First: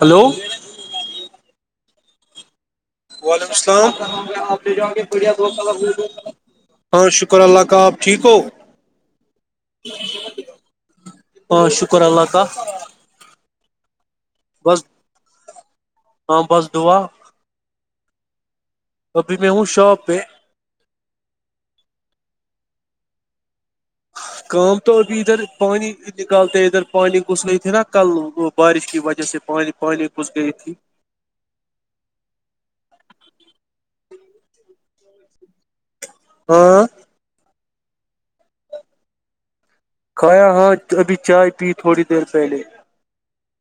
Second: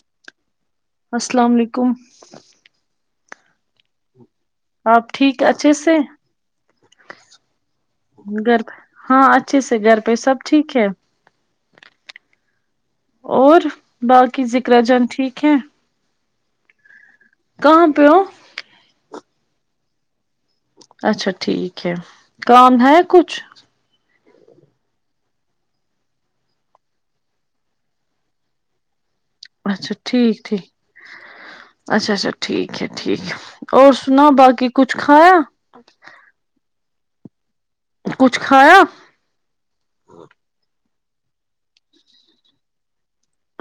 hello السلام علیکم وعلیکم السلام آپ ٹھیک اچھے سے ہاں شکر اللہ کا آپ ٹھیک ہو گھر پہ ہاں اچھے سے گھر پہ سب ٹھیک ہے ہاں شکر اللہ کا اور باقی ذکرا بس جان ٹھیک ہے ہاں بس دعا کہاں پہ ہو ابھی میں ہوں شاپ پہ اچھا ٹھیک ہے کام ہے کچھ کام تو ابھی ادھر پانی نکالتے ادھر پانی گھس گئی تھی نا کل وہ بارش کی وجہ سے پانی اچھا پانی گھس ٹھیک گئی ٹھیک تھی اچھا اچھا ٹھیک ہے ٹھیک ہے اور سناؤ باقی کچھ کھایا ہاں کچھ کھایا کھایا ہاں ابھی چائے پی تھوڑی دیر پہلے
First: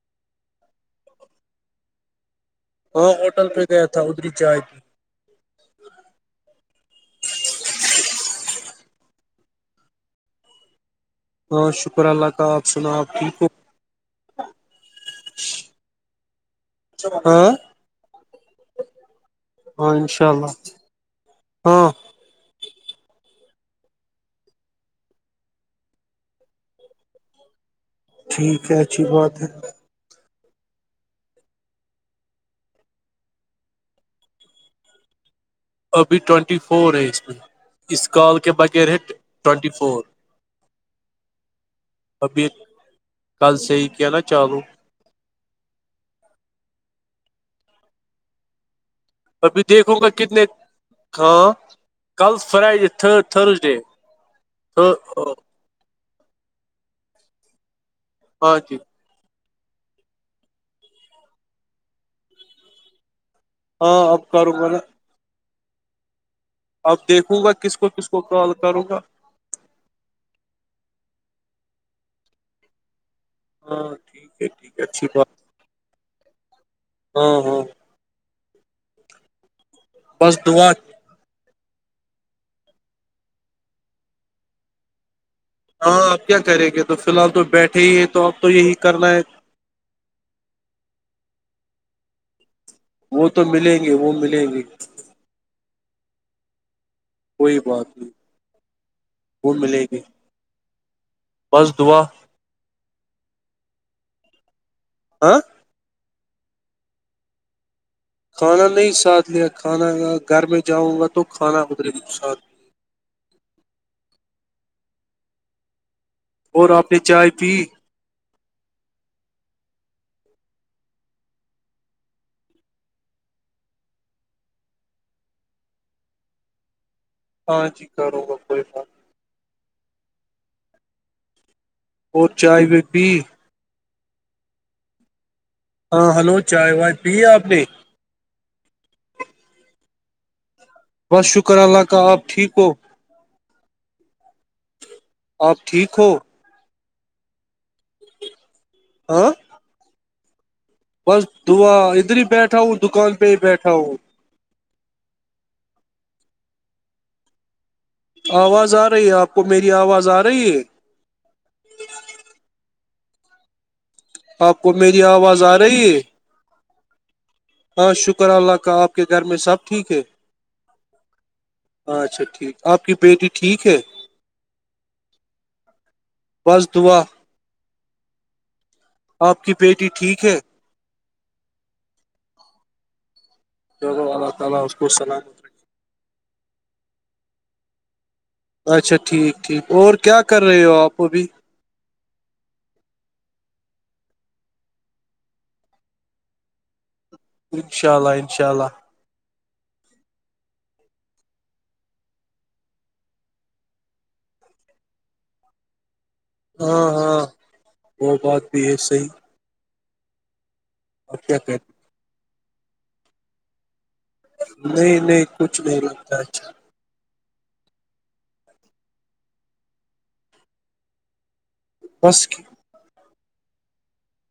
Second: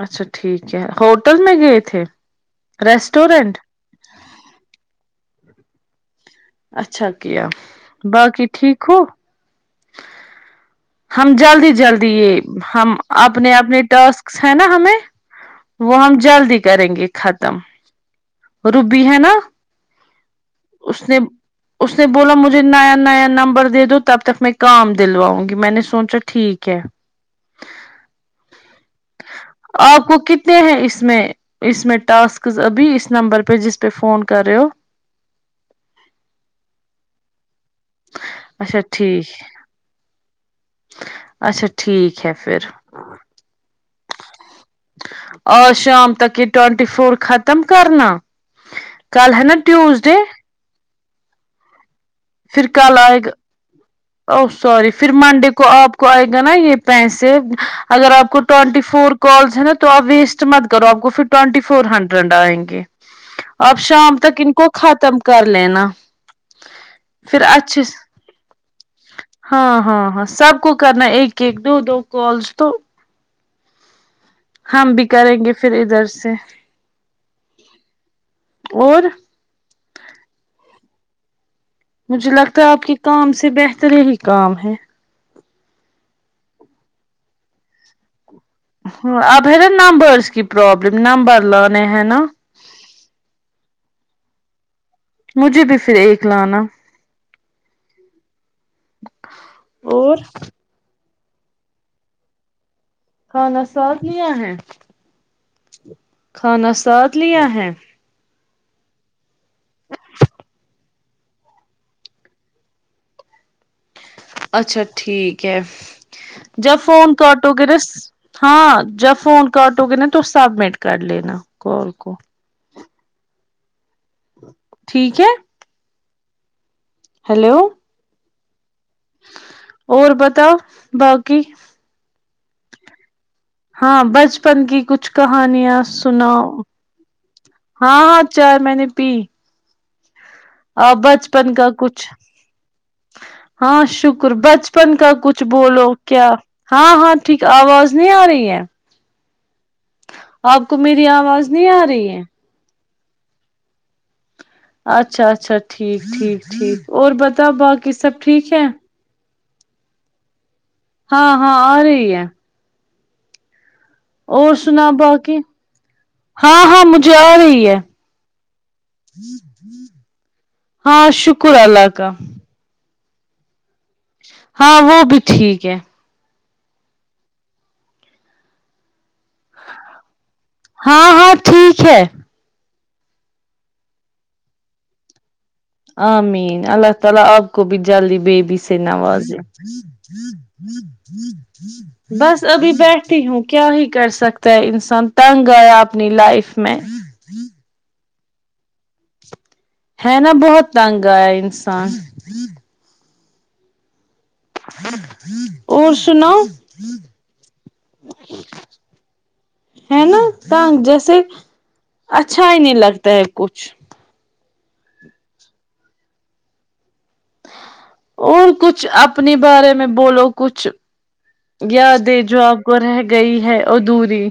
اچھا ٹھیک ہے ہوٹل میں گئے تھے ہاں ہوٹل ریسٹورینٹ پہ گیا تھا ادھری چائے پی اچھا کیا باقی ٹھیک ہو ہم ہاں جلدی شکر جلدی اللہ یہ کا آپ ہم سنا آپ ٹھیک ہو اپنے اپنے ٹرسک ہے نا ہمیں وہ ہم جلدی کریں گے ہاں ختم روبی ہے نا ہاں انشاء اللہ اس نے ہاں اس نے بولا مجھے نیا نیا نمبر دے دو تب تک میں کام دلواؤں گی میں نے سوچا ٹھیک ہے ٹھیک ہے اچھی بات ہے آپ کو کتنے ہیں اس میں اس میں ٹاسک ابھی اس نمبر پہ جس پہ فون کر رہے ہو ابھی ٹونٹی فور ہے اس میں اس کال کے اچھا بغیر ہے ٹھیک ٹونٹی فور اچھا ٹھیک ہے ابھی پھر کل سے ہی کیا نا چالو آج شام تک یہ ٹونٹی فور ختم کرنا کل ہے نا ابھی دیکھوں گا ٹیوزڈے کتنے ہاں کل پھر فرائیڈے کل تھ آئے تھرسڈے او تھ سوری پھر منڈے آپ کو آئے گا نا یہ پیسے اگر آپ کو ہاں جی ٹوینٹی فور کالس ہے نا تو آپ ویسٹ مت کرو آپ کو پھر ٹوینٹی فور ہنڈریڈ آئیں گے اب ہاں شام تک کروں ان کو گا نا ختم کر لینا اب پھر دیکھوں گا کس اچھے کو سے کس کو کال کروں گا ہاں ہاں ہاں سب کو کرنا ایک ایک دو دو کالس تو ہاں ٹھیک ہے ٹھیک ہے ہم بھی اچھی بات کریں گے پھر ادھر سے ہاں ہاں اور بس دعا مجھے لگتا ہے آپ کے کام سے بہتر ہی کام ہے ہاں آپ کیا کریں گے تو فی الحال تو بیٹھے ہی ہیں تو اب تو یہی کرنا ہے اب ہے نا نمبرس کی پروابلم نمبر لانے ہے نا وہ تو ملیں گے وہ ملیں گے مجھے بھی پھر ایک لانا کوئی بات نہیں وہ ملے گی اور بس دعا کھانا ساتھ لیا ہے ہاں کھانا ساتھ لیا ہے کھانا نہیں ساتھ لیا کھانا گھر میں جاؤں گا تو کھانا ادھرے ساتھ اچھا ٹھیک ہے اور جب آپ نے فون چائے پی کاٹو گرس ہاں جب فون کاٹو گے نا تو سبمٹ کر لینا کال کو ٹھیک ہے ہیلو ہاں جی کروں گا کوئی بات نہیں اور بتاؤ باقی اور چائے پی ہاں بچپن کی کچھ کہانیاں ہاں ہلو سناؤ چائے وائے پی آپ نے ہاں ہاں چائے میں نے پی آپ بس بچپن شکر کا اللہ کچھ آپ ٹھیک ہو ہاں شکر بچپن کا کچھ آپ بولو ٹھیک ہو کیا ہاں ہاں ٹھیک آواز نہیں آ رہی ہے ہاں آپ کو میری بس آواز نہیں دعا آ رہی ادھر ہے ہی بیٹھا ہوں دکان پہ ہی بیٹھا ہوں اچھا اچھا ٹھیک ٹھیک ٹھیک اور بتا باقی سب ٹھیک ہے آواز آ رہی ہے آپ کو میری آواز آ رہی ہے ہاں ہاں ا رہی ہے اور آپ کو سنا میری باقی آواز آ رہی ہے ہاں ہاں مجھے آ رہی ہے ہاں شکر اللہ کا آپ کے گھر میں سب ٹھیک ہے ہاں شکر اللہ ہاں کا اچھا ٹھیک آپ کی بیٹی ٹھیک ہے ہاں وہ بھی ٹھیک ہے بس دعا آپ کی بیٹی ٹھیک ہے ہاں ہاں ٹھیک ہے اللہ تعالی اس کو سلامت رکھے امین اللہ تعالی آپ کو بھی جلی بیٹی رکھے سے اچھا ٹھیک نوازے ٹھیک اور کیا کر رہے ہو آپ ابھی بس ابھی بیٹتی ہوں کیا ہی کر سکتا ہے انسان تنگ آیا اپنی لائف میں انشاء اللہ انشاء اللہ ہے نا بہت تنگ آیا انسان [unintelligible] اور سناو ہاں ہاں وہ بات بھی ہے صحیح ہے نا تنگ جیسے آپ کیا کہتے اچھا نہیں لگتا ہے کچھ نہیں نہیں کچھ نہیں لگتا اچھا اور کچھ اپنے بارے میں بولو کچھ یاد ہے بس جو آپ کو رہ گئی ہے ادھوری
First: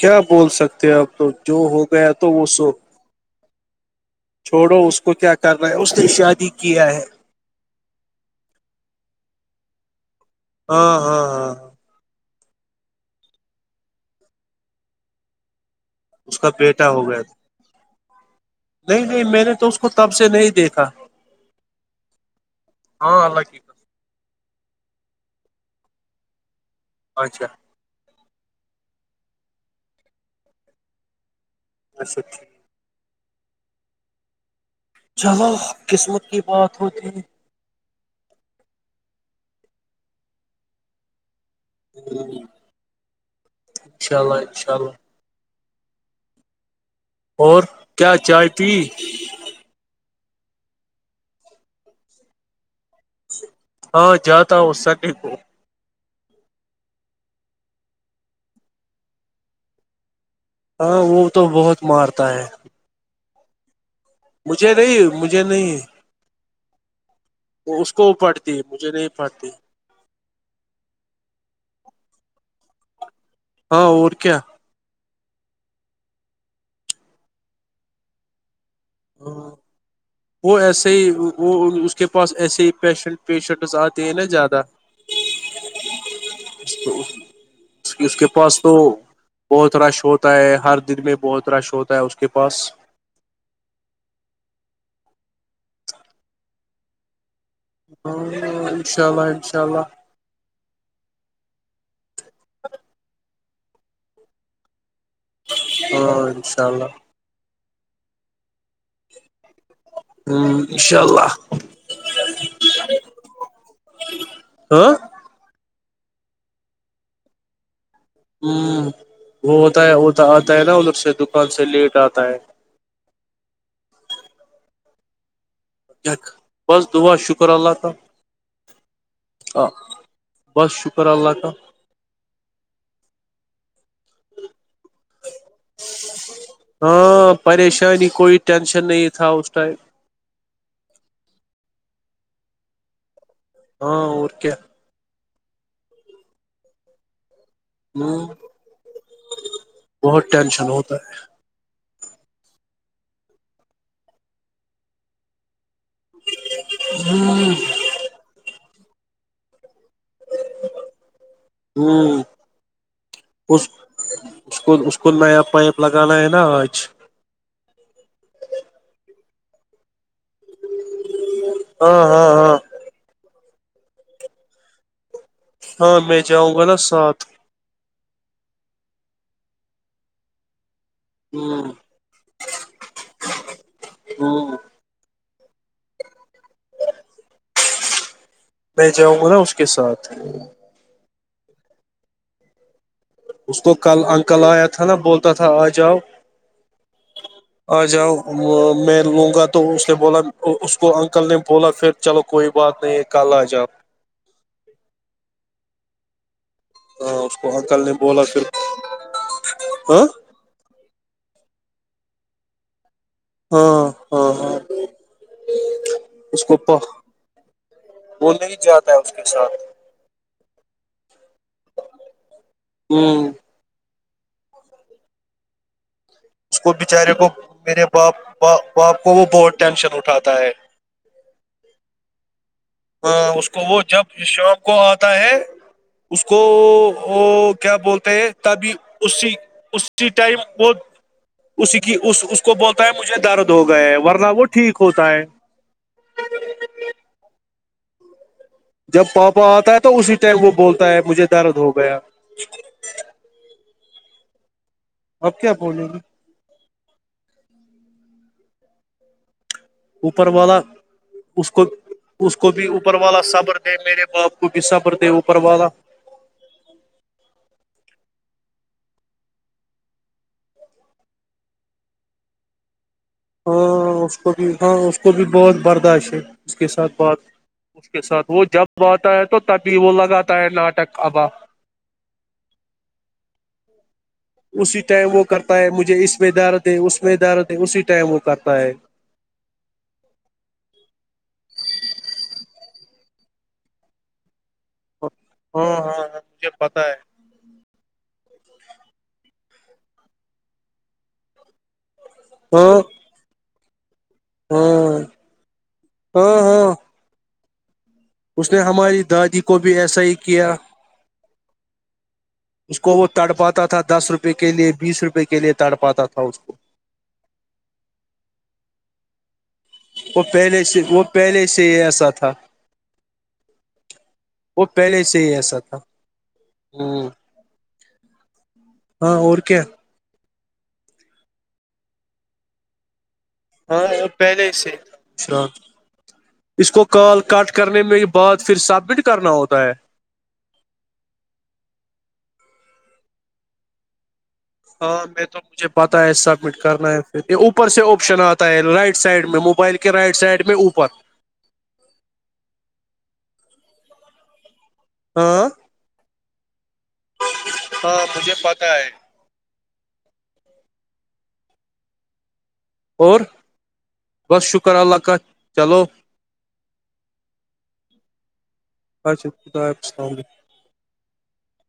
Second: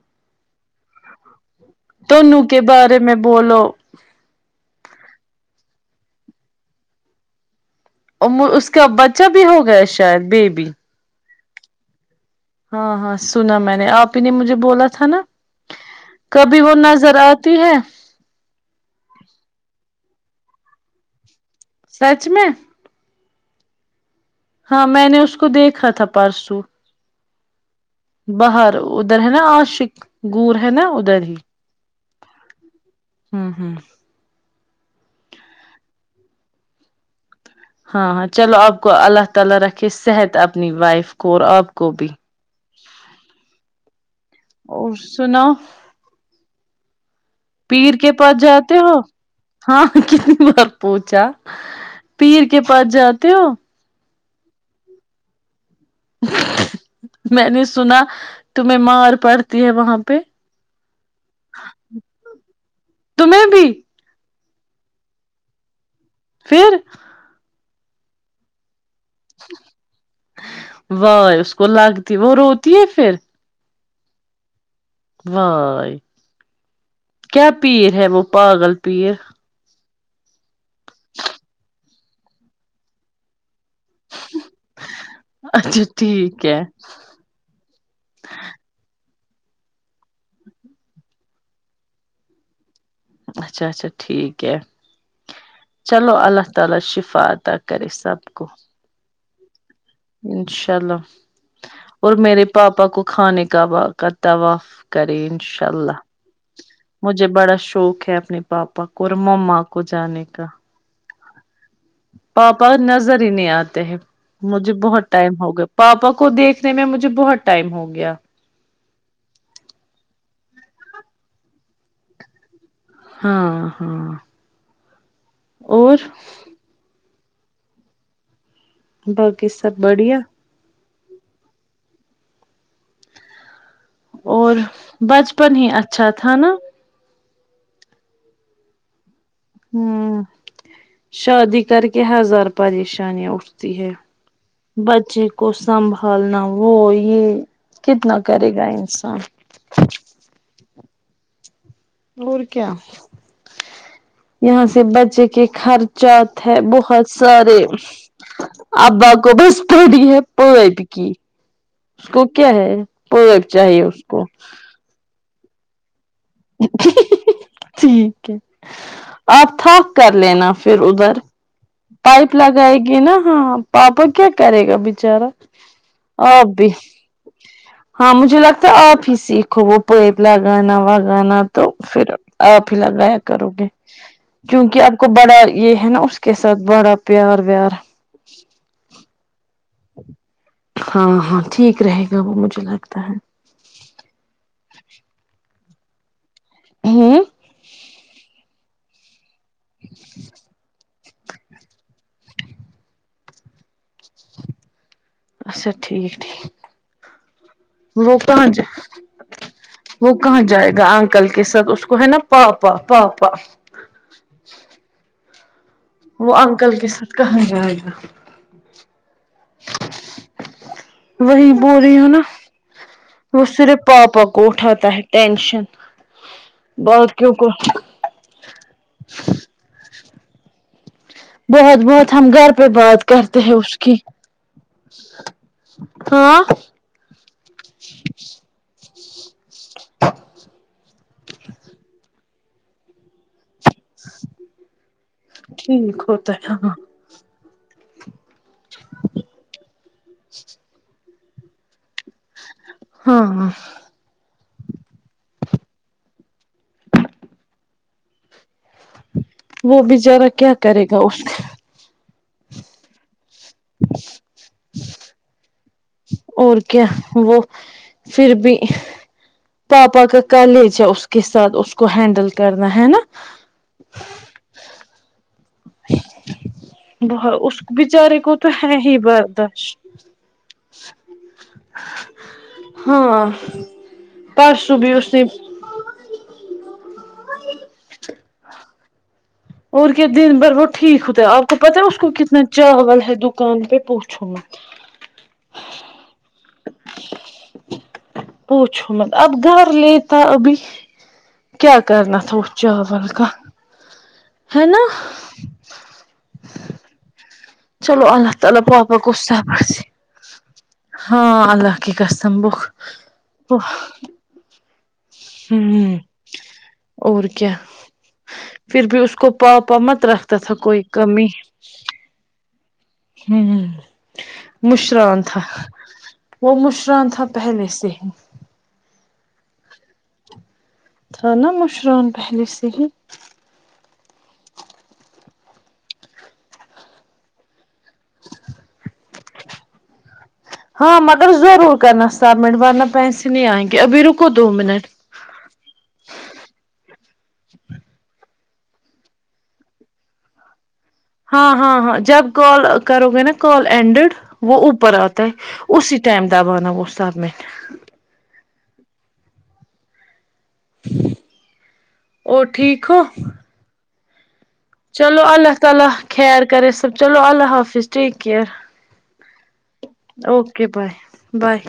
کیا بول سکتے اب تو جو ہو گیا تو تونو وہ کے سو بارے میں بولو چھوڑو اس کو کیا کرنا‌ ہے اس نے شادی کیا ہے اور اس کا بچہ بھی ہو گیا شاید بیبی ہاں ہاں ہاں ہاں ہاں سنا میں نے آپ ہی نے مجھے بولا تھا نا اس کا کبھی وہ بیٹا ہو نظر گیا آتی ہے نہیں نہیں میں نے تو اس کو تب سے نہیں دیکھا سچ میں ہاں اللہ کی قسم ہاں میں نے اس کو دیکھا تھا پرسو اچھا باہر ادھر ہے نا آشق گور ہے نا ادھر ہی اچھا اچھا ہوں ہوں چلو قسمت کی بات ہوتی ہے ہاں ہاں چلو آپ کو اللہ تعالی رکھے صحت اپنی وائف کو اور آپ گو بھی انشاء اللہ انشاء اور اللہ سنا اور پیر کے کیا پاس چائے پی جاتے ہو ہاں کتنی بار پوچھا پیر کے پاس جاتے ہو ہاں جاتا ہوں میں نے سنا تمہیں مار پڑتی ہے وہاں پہ ہاں وہ تو بہت مارتا ہے تمہیں بھی مجھے نہیں مجھے نہیں پھر تو اس کو وہ پڑھتی مجھے نہیں پڑھتی وائے اس کو لگتی وہ روتی ہے پھر ہاں اور کیا وائے کیا پیر ہے وہ پاگل پیر ہاں وہ ایسے ہی وہ اس کے پاس ایسے ہی پیشنٹ پیشنٹس آتے ہیں نا زیادہ جی اچھا ٹھیک ہے تو اس اس کے پاس تو بہت رش ہوتا ہے ہر دن میں بہت رش ہوتا ہے اس کے پاس اچھا اچھا ٹھیک ہے چلو اللہ تعالی شفا عطا کرے سب کو انشاء اللہ انشاء اللہ انشاء اللہ اور میرے پاپا کو کھانے کا واک کرتا کری انشاء اللہ ہاں انشاء اللہ مجھے بڑا شوق ہے اپنے پاپا کو اور مما کو جانے کا ان شاء اللہ پاپا نظر ہی نہیں آتے ہیں مجھے ہاں بہت ٹائم ہو گیا پاپا کو دیکھنے میں مجھے بہت ٹائم ہو گیا ہاں وہ ہوتا ہے آتا ہے نا ادھر سے دکان سے لیٹ آتا ہے ہاں ہاں اور بس دعا شکر اللہ کا باقی سب بڑھیا بس شکر اللہ کا اور بچپن ہی اچھا تھا نا ہاں پریشانی کوئی ٹینشن نہیں تھا اس ٹائم شادی کر کے ہزار پریشانیاں اٹھتی ہے ہاں اور کیا بچے کو سنبھالنا وہ یہ کتنا ہوں کرے گا انسان بہت ٹینشن ہوتا ہے اور کیا یہاں سے بچے کے خرچ ہے بہت سارے ابا کو بس پڑی ہے پیپ کی ہے اس ہوں کو کیا ہے پیپ چاہیے اس کو اس کو اس کو نیا پائپ لگانا ہے نا آج ٹھیک ہے آپ تھف کر لینا پھر ادھر ہاں پائپ ہاں ہاں لگائے گی نا ہاں پاپا کیا کرے گا بچارا ہاں میں جاؤں آپ گا بھی نا ساتھ ہاں مجھے لگتا ہے آپ ہی سیکھو وہ پیپ لگانا وگانا لگانا ہ تو پھر آپ ہی لگایا کرو گے ہ کیونکہ اب کو بڑا یہ ہے نا اس کے ساتھ بڑا پیار ویار میں جاؤں گا نا اس کے ساتھ ہاں ہاں ٹھیک رہے گا وہ مجھے لگتا ہے اس کو کل انکل آیا تھا نا بولتا تھا آ جاؤ ہوں آ جاؤ میں لوں گا تو اس نے بولا اس کو انکل نے بولا پھر چلو کوئی بات نہیں ہے کل آ جاؤ اچھا ٹھیک ٹھیک ہاں اس کو انکل نے وہ بولا پھر کہاں جائیں ہاں وہ کہاں جائیں گا انکل کے ساتھ اس کو ہے نا پاپا پاپا ہاں ہاں ہاں وہ اس کو انکل کے ساتھ کہاں جائے گا وہ نہیں جاتا ہے اس کے ساتھ وہی بو رہی ہوں نا ہوں وہ صرف پاپا کو اٹھا تاہ ٹینشن اس کو بچارے باقوں کو میرے باپ باپ کو وہ بہت ٹینشن اٹھاتا ہے بہت بہت ہم گھر پہ بات ہاں کرتے اس ہیں کو وہ کی جب شام کو آتا ہے اس کو ہاں وہ کیا بولتے ہیں تبھی اسی اسی ٹائم وہ اسی کی اس اس کو بولتا ہے مجھے دار درد ہو گئے ورنہ وہ ٹھیک ہوتا ہے ٹھیک ہوتا ہے ہاں جب پاپا آتا ہے تو اسی ٹائم وہ بولتا ہے مجھے درد ہو گیا ہاں اب کیا بولیں گے وہ اوپر بچارہ کیا والا کرے گا اس نے اس کو بھی اوپر والا صبر دے میرے باپ کو بھی صبر دے اوپر والا اور کیا وہ پھر بھی پاپا کا کالج ہے اس کے ساتھ اس کو ہینڈل کرنا ہے نا ہاں اس کو بھی ہاں اس کو بھی بہت برداشت ہے اس کے ساتھ بات بہت اس کے بچارے ساتھ کو وہ تو ہے جب ہی آتا ہے تو تبھی برداشت وہ لگاتا ہے ناٹک آبا ہاں پرسوں اسی بھی ٹائم اس وہ نے کرتا ہے مجھے اس میں دارد ہے اس میں دارد ہے اسی ٹائم وہ کرتا ہے اور کیا دن بھر وہ ٹھیک ہوتا ہے آپ کو پتاہ ہے اس کو کتنا چاول ہے دکان پہ پوچھوں مت ہ [inaudible] ہاں ہاں ہاں مجھے پتہ ہے پوچھو مت اب گھر لیتا ابھی کیا کرنا تھا اس ہاں چاول کا ہے نا ہاں ہاں ہاں چلو اللہ اس نے تعالی پاپا ہماری کو دادی صبر بھی دے ایسا ہی کیا ہاں اللہ کی کسم وہ اس کو وہ تڑ وہ پاتا تھا دس کے لیے بیس روپئے کے لیے تڑ پاتا تھا اس کو اور کیا پھر بھی اس کو پاپا مت وہ رکھتا تھا پہلے سے کوئی وہ کمی پہلے ایسا تھا ہوں وہ پہلے سے مشران ہی تھا ایسا وہ مشران ہ تھا پہلے سے ہاں اور کیا تھا نا مشران پہلے سے ہی ہاں ہاں پہلے ہی سے مشران اس کو کال کٹ کرنے میں بعد پھر سبمٹ کرنا ہوتا ہے ہاں مگر ضرور کرنا سبمٹ وارنہ پیسی نہیں آئیں گے ابھی رکو دو منٹ ہاں میں تو مجھے پتا ہے سبمٹ کرنا ہے پھر یہ اوپر سے آپشن آتا ہے رائٹ سائڈ میں موبائل کے رائٹ سائڈ میں اوپر ہاں ہاں ہاں جب کال کرو گے نا کال اینڈیڈ وہ اوپر آتا ہے ہاں اسی ائم دبانا وہ سبمٹ ہاں مجھے پتا ہے اور ٹھیک ہو اور بس شکر اللہ کا چلو اللہ چلو تعالی خیر کرے سب چلو اللہ حافظ ٹیک کیر اچھا خدا حافظ ا علیکم اوکے بائے بائے